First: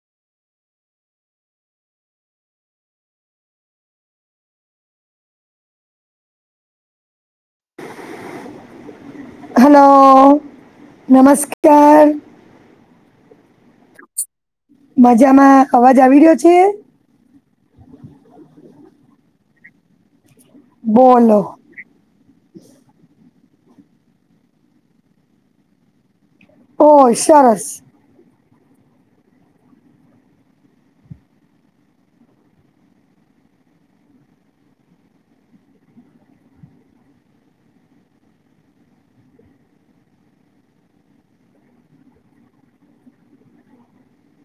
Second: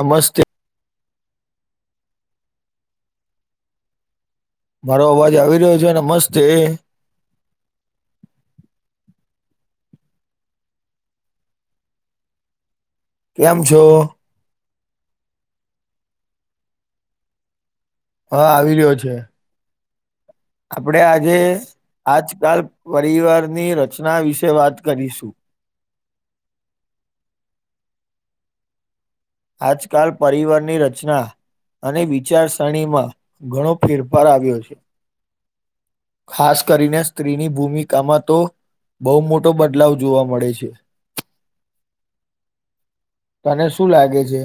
નમસ્તે. મારો અવાજ આવી રહ્યો છે, નમસ્તે. હાલો! નમસ્કાર. કેમ છો? મજામાં, અવાજ આવી રિયો છે? હા આવી રિયો છે. આપળે આજે બોલો આજકાલ પરિવારની રચના વિશે વાત કરીશું. ઓય સરસ. આજકાલ પરિવારની રચના અને વિચારસરણીમાં ઘણો ફેરફાર આવ્યો છે. ખાસ કરીને સ્ત્રીની ભૂમિકામાં તો. બો મોટો બદલાવ જોવા મળે છે. તને શું લાગે જ? જે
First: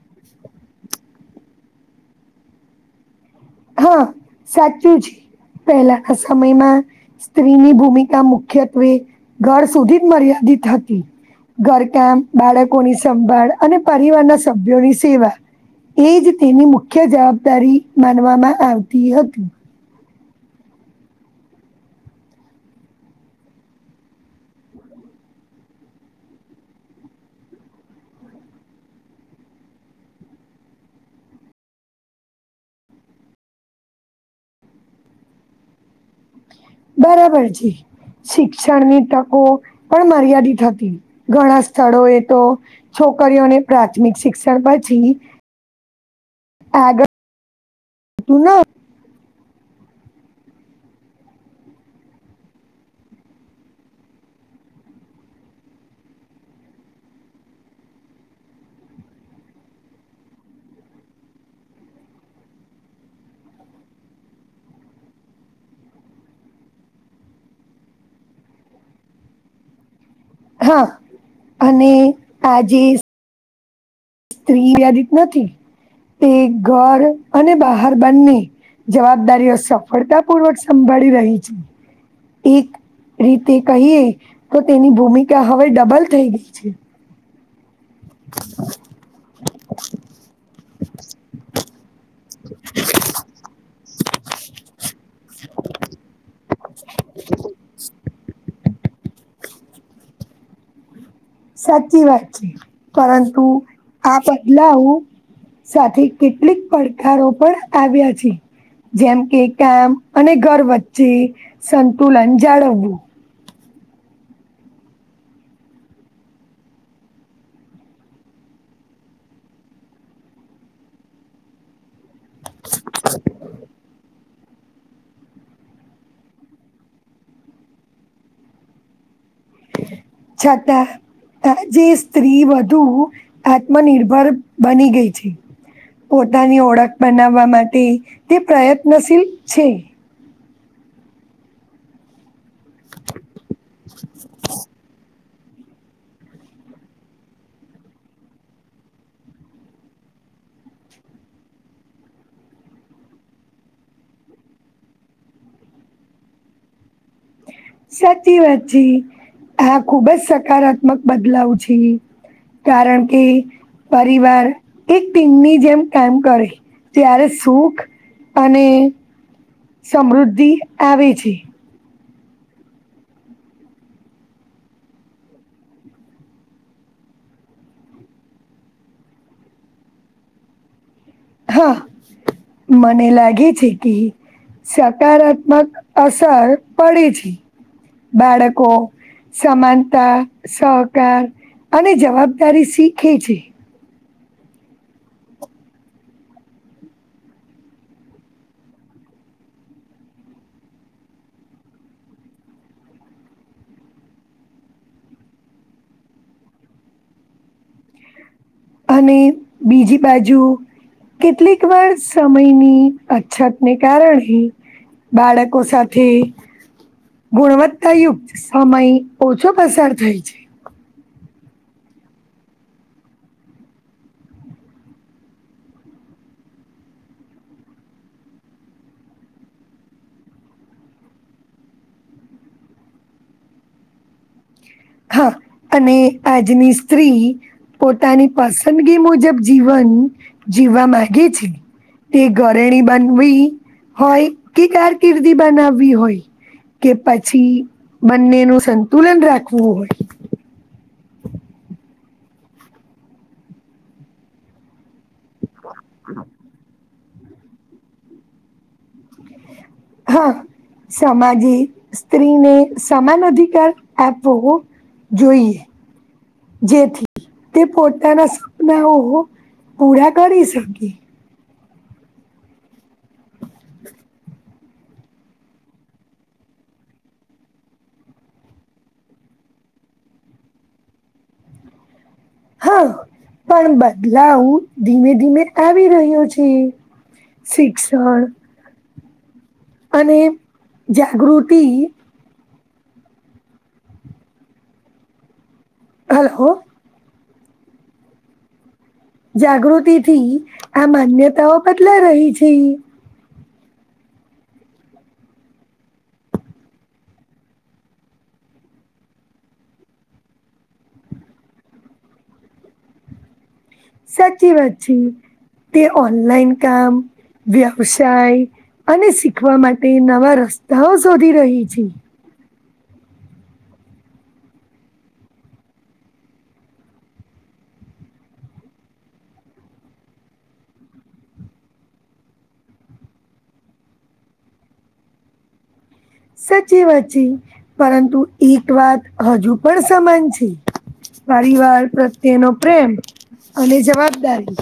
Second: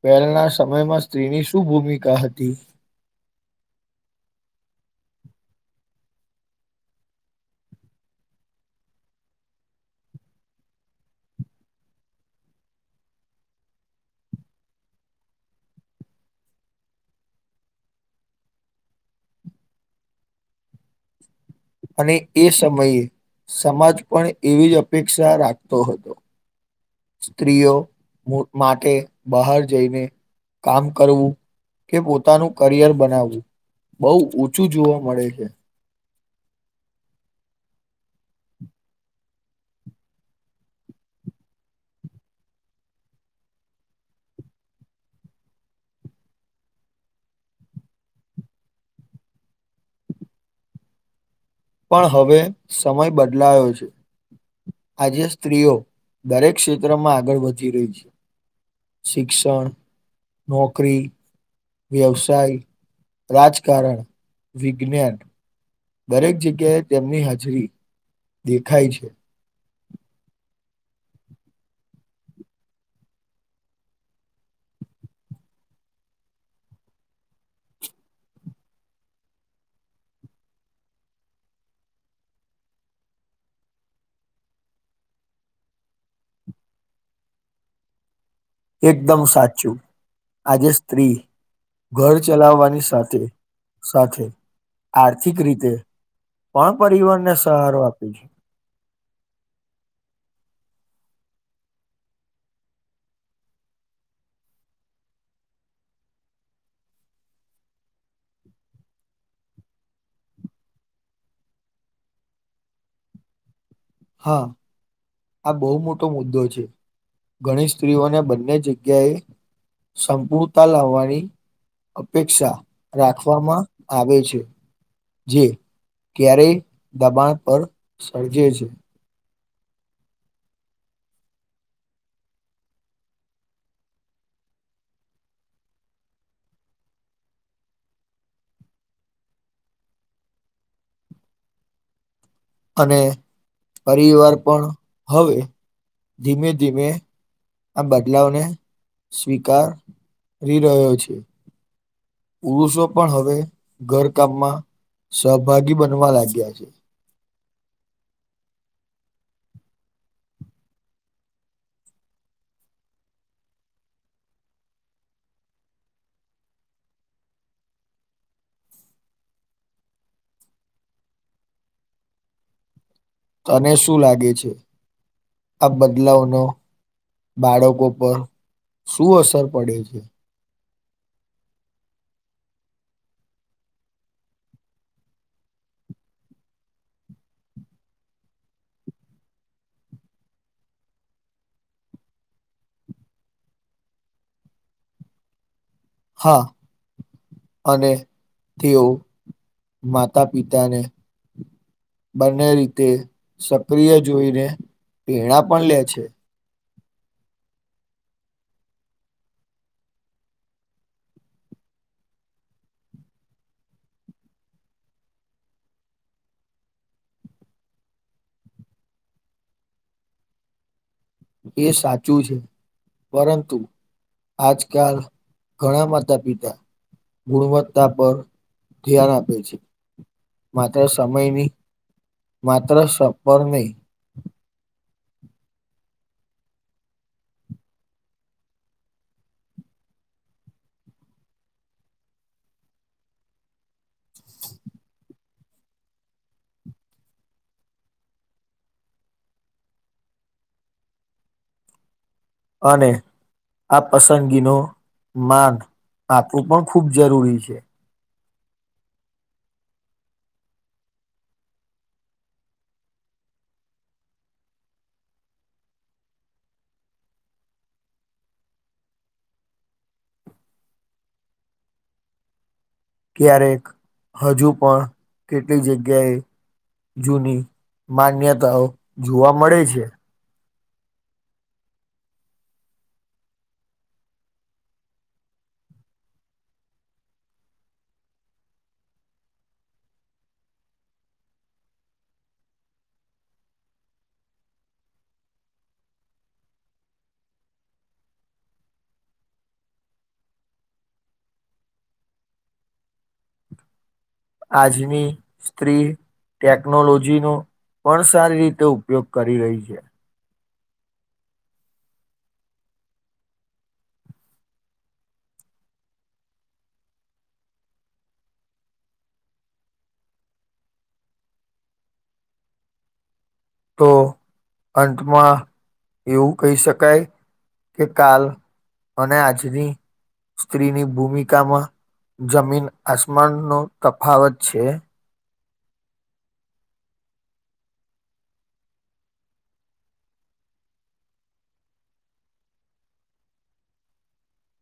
પૈલના સમયમાં સ્ત્રીની શું ભૂમિકા હતી? હા સાચું છે પેહેલાના સમયમાં. સ્ત્રીની ભૂમિકા મુખ્યત્વે ઘર સુધી જ મર્યાદિત હતી. ઘરકામ બાળકોની સંભાળ અને પરિવારના સભ્યોની સેવા. એ જ તેની મુખ્ય જવાબદારી માનવામાં આવતી હતી. અને એ સમયે સમાજ પણ એવી જ અપેક્ષા રાખતો હતો. સ્ત્રીઓ મો માટે બહાર જઈને. કામ કરવું કે પોતાનું કરિયર બનાવું. બઉ ઊંચું જોવા મળે છે. બરાબર જી શિક્ષણની તકો પણ મર્યાદિત હતી, ઘણા સ્થળો એ તો. છોકરીઓને પ્રાથમિક શિક્ષણ પછી આગળ તું ના. પણ હવે સમય બદલાયો છે. આજે સ્ત્રીઓ દરેક ક્ષેત્રમાં આગળ વધી રહી છે. શિક્ષણ, નોકરી વ્યવસાય, રાજકારણ, વિજ્ઞાન દરેક જગ્યાએ તેમની હાજરી દેખાય છે. હા, અને આજે સ્ત્રી વ્યાદિત નથી તે ઘર અને બહાર બંને. જવાબદારીઓ સફળતા પૂર્વક સંભાળી રહી છે. એક રીતે કહીએ તો તેની ભૂમિકા હવે ડબલ થઈ ગઈ છે. એકદમ સાચું. આજે સ્ત્રી ઘર ચલાવાની સાથે સાથે આર્થિક રીતે. પણ પરવાર ને સહારો આપી છે. સાચી વાત છે પરંતુ આ બદલાવું. સાથે કેટલીક પડકારો પણ આવ્યા છે. જેમ કે કામ અને ઘર વચ્ચે સંતુલન જાળવું. હા. આ બો મોટો મુદ્દો છે. ઘણી સ્ત્રીઓને બંને જગ્યાએ સંપૂરતા લાવાની. અપેક્ષા રાખવામાં આવે છે. જે ક્યારેય દબાણ પર સર્જે છે. છતા. આજે સ્ત્રી વધુ આત્મનિર્ભર બની ગય છે. પોતાની ઓળખ બનાવા માટે તે પ્રયત્નશીલ છે. અને પરિવાર પણ હવે ધીમે ધીમે. આ બદલાવને સ્વીકાર રહ્યો છે. પુરુષો પણ હવે ઘરકામમાં સહભાગી બનવા લાગ્યા છે. સાચી વાત છે આ ખુબ જ સકારાત્મક બદલાવ છે. કારણ કે પરિવાર એક ટીમની જેમ કામ કરે. ત્યારે સુખ અને સમૃદ્ધિ આવે છે. તને શું લાગે છે આ બદલાવનો. બાળકો પર શું અસર પડે છે. હા મને લાગે છે કે. સકારાત્મક અસર પડી છે બાળકો. સમાનતા સહકાર અને જવાબદારી શીખે છે. હા. અને તેઓ માતા પિતાને. બંને રીતે સક્રિય જોઈને પીણા પણ લે છે. અને બીજી બાજુ. કેટલીક વાર સમયની અછતને કારણે. બાળકો સાથે. ગુણવત્તાયુક્ત સમય ઓછો પસાર થાય છે. એ સાચું છે પરંતુ. આજકાલ ઘણા માતા પિતા. ગુણવત્તા પર ધ્યાન આપે છે. માત્ર સમયની માત્ર સ પર નહી. હા અને આજની સ્ત્રી. પોતાની પસંદગી મુજબ જીવન જીવવા માંગે છે. તે ઘરેણી બનવી હોય કે કારકિર્દી બનાવવી હોય. કે પછી બંને ન સંતુલન રાખવું હોય. અને આ પસંદગી ન માન આપવું પણ ખુબ. જરૂરી છે. હા સમાજે સ્ત્રીને સમાન અધિકાર આપવો. જોઈએ. જેથી તે પોતાના સપનાઓ પૂરા કરી શકે. ક્યારેક હજુ પણ કેટલી જગ્યાએ. જૂની માન્યતાઓ જોવા મળે છે. હા પણ બદલાવ ધીમે ધીમે આવી રહ્યો છે. શિક્ષણ. અને જાગૃતિ. હેલો. જાગૃતિ થી આ માન્યતાઓ બદલા રહી છે. આજની સ્ત્રી. ટેકનોલોજી નો પણ સારી રીતે ઉપયોગ કરી રહી છે. સાચી વાચી તે ઓનલાઈન કામ. વ્યવસાય અને શીખવા માટે નવા રસ્તાઓ શોધી રહી છે. તો અંતમાં એવું કહી શકાય કે કાલ. અનેને આજ ભી. સ્ત્રીની ભૂમિકામાં જમીન આસમાનનોો તફાવત છે. સચી વાચી પરંતુ એક વાત હજુ પણ સમાન છે. પરિવાર પ્રત્યેનો પ્રેમ અને જવાબદારી.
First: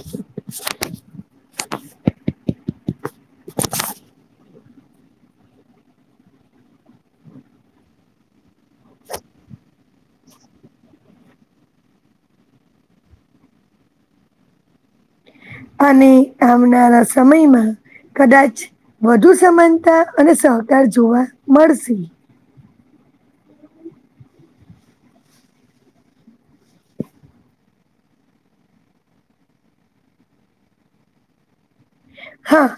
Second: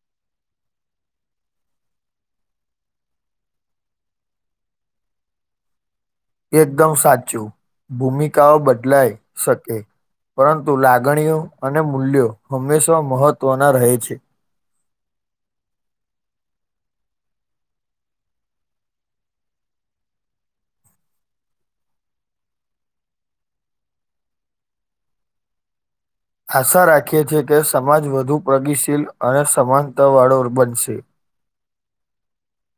એકદમ સાચું ભૂમિકાઓ બદલાય શકે. પરંતુ લાગણીઓ અને મૂલ્યો હંમેશા મહત્વના રહે છે. અને આવનારા સમયમાં કદાચ વધુ સમાનતા અને સહકાર જોવા મળશે. આશા રાખીએછે કે સમાજ વધુ પ્રગશીલ અને સમાનતા વાળો બનશે. હા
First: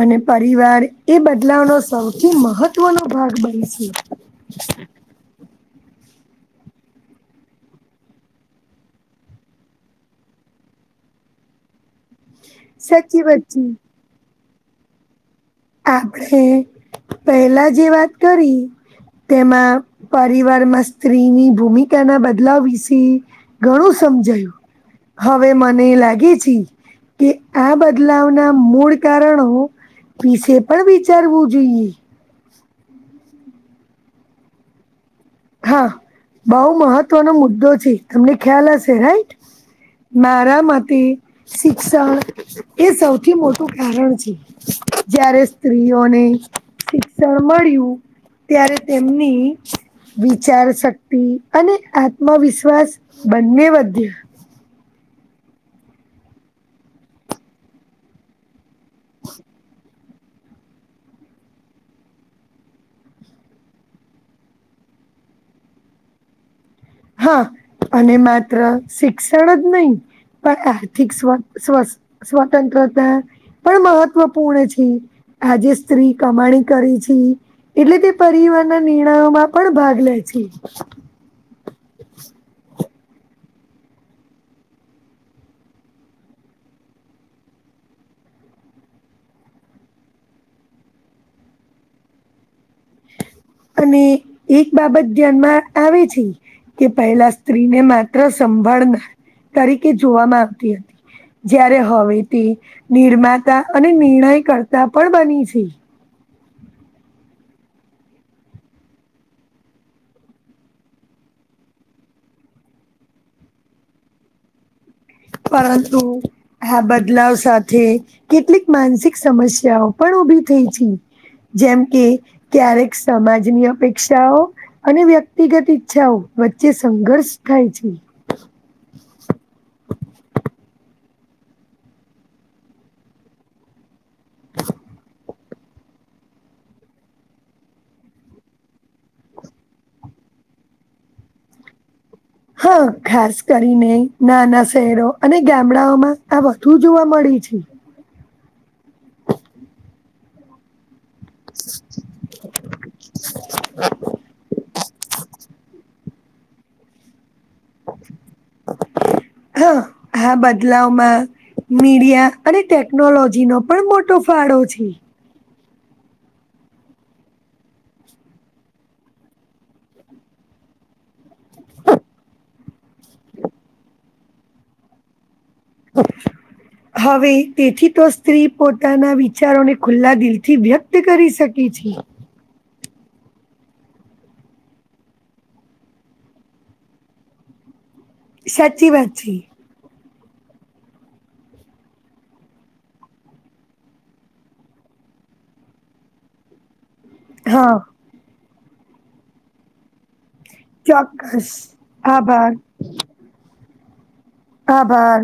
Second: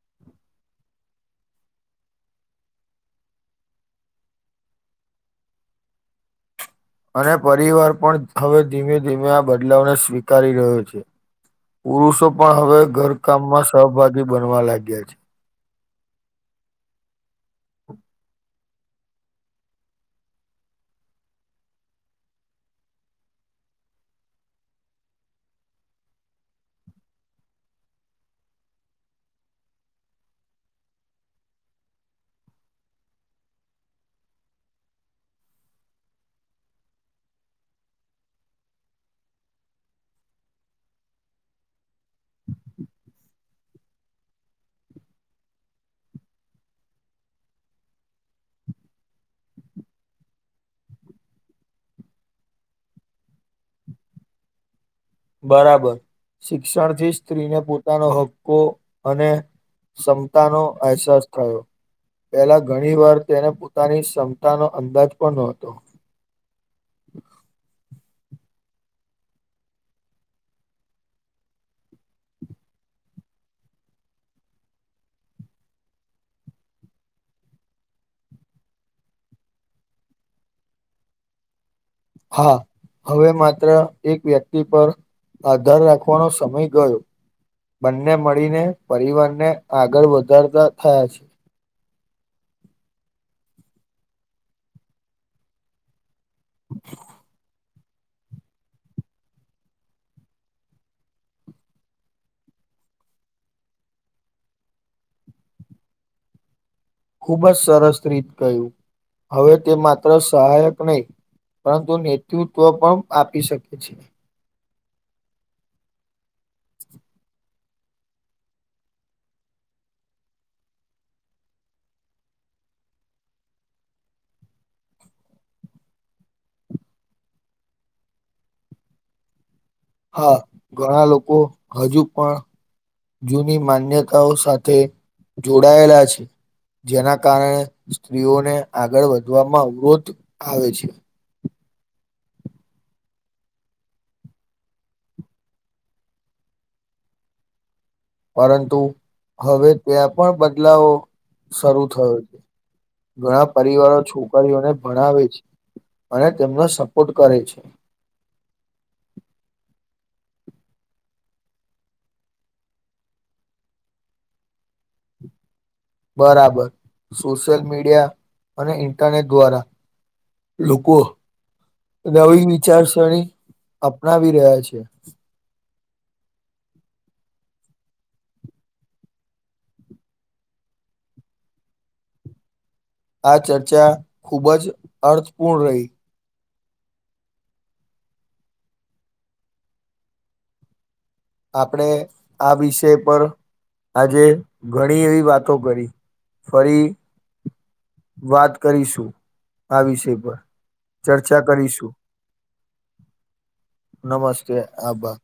અને પરિવાર એ બદલાવનો સૌથી મહત્વનો ભાગ બનશે [inaudible] અને પરિવાર પણ હવે ધીમે ધીમે આ બદલાવને સ્વીકારી રહ્યો છે. પુરુષો પણ હવે સાચી ઘરકામ વાત છે માં સહભાગી બનવા લાગ્યા છે. આપણે પહેલા જે વાત કરી તેમાં પરિવારમાં સ્ત્રીની ભૂમિકાના બદલાવ વિશે ઘણું સમજાયું હવે મને લાગે છે કે આ બદલાવના મૂળ કારણો વિશે પણ વિચારવું જોઈએ. હા બઉ મહત્વનો મુદ્દો છે તમને ખ્યાલ હશે રાઈટ. મારા મતે શિક્ષણ એ સૌથી મોટું કારણ છે. જયારે સ્ત્રીઓને શિક્ષણ મળ્યું ત્યારે તેમની વિચાર શક્તિ અને આત્મવિશ્વાસ બંને વધે. બરાબર શિક્ષણ થી સ્ત્રીને પોતાનો હક્કો અને ક્ષમતાનો અહેસાસ થયો. પહેલા ઘણી વાર તેને પોતાની ક્ષમતા ન અંદાજ પણ નતો હા અને માત્ર શિક્ષણ જ નહી પણ આર્થિક સ્વ સ્વસ્ સ્વતંત્રતા પણ મહત્ત્વપૂર્ણ છે. આજે સ્ત્રી કમાણી કરી છે. એટલે તે પરિવારના નિર્ણયો માં પણ ભાગ લે છે. હા હવે માત્ર એક વ્યક્તિ પર આધાર રાખવાનો સમય ગયો. બંને મળીને પરિવાર ને આગળ વધારતા થયા છે. અને એક બાબત ધ્યાનમાં આવે છે કે પહેલા સ્ત્રીને મા તો સંભાળનાર તરીકે જોવામાં આવતી હતી. જય્યારે હવે તે નિર્માતા અને નિર્ણય કરતા પણ બની છે. ખૂબ જ સરસ રીત ક્યું હવે તે માત્ર સહાયક નહી. પરંતુ નેતૃત્વ પણ આપી શકે છે. પરંતુ આ બદલાવ સાથે કેટલીક માનસિક સમસ્યાઓ પણ ઉભી થઈ છે. જેમ કે ક્યારેક સમાજની અપેક્ષાઓ અને વ્યક્તિગત ઈચ્છાઓ વચ્ચે સંઘર્ષ થાય છે. હા ઘણા લોકો હજુ પણ જૂની માન્યતાઓ સાથે જોડાયેલા છે. જેના કારણે સ્ત્રીઓને આગળ વધવામાં અવરોધ આવે છે. હા ખાસ કરીને નાના શહેરો અને ગામડાઓમાં આ વધુ જોવા મળે છે. પરંતુ હવે ત્યાં પણ બદલાવો શરૂ થયો ઘણા પરિવારો છોકરીઓને ભણાવે છે. અને તેમનો સપોર્ટ કરે છે. હા હા બદલાવમાં મીડિયા અને ટેકનોલોજી નો પણ મોટો ફાળો છે. બરાબર સોશિયલ મીડિયા અને ઇન્ટરનેટ દ્વારા લોકો નવી વિચારસરણી અપનાવી રહ્યા છે. હ હવે તેથી તે સ્ત્રી પોતાના વિચારોને ખુલ્લા દિલથી વ્યક્ત કરી શકે છે. આ ચર્ચા ખુબ જ અર્થપૂર્ણ રહી. સાચી વાચી આપણે આ વિષય પર આજે ઘણી એવી વાતો કરી ફરી હા. વાત કરીશું આ વિષય પર ચર્ચા ચોક્કસ કરીશું. આભાર. નમસ્તે આભા આભાર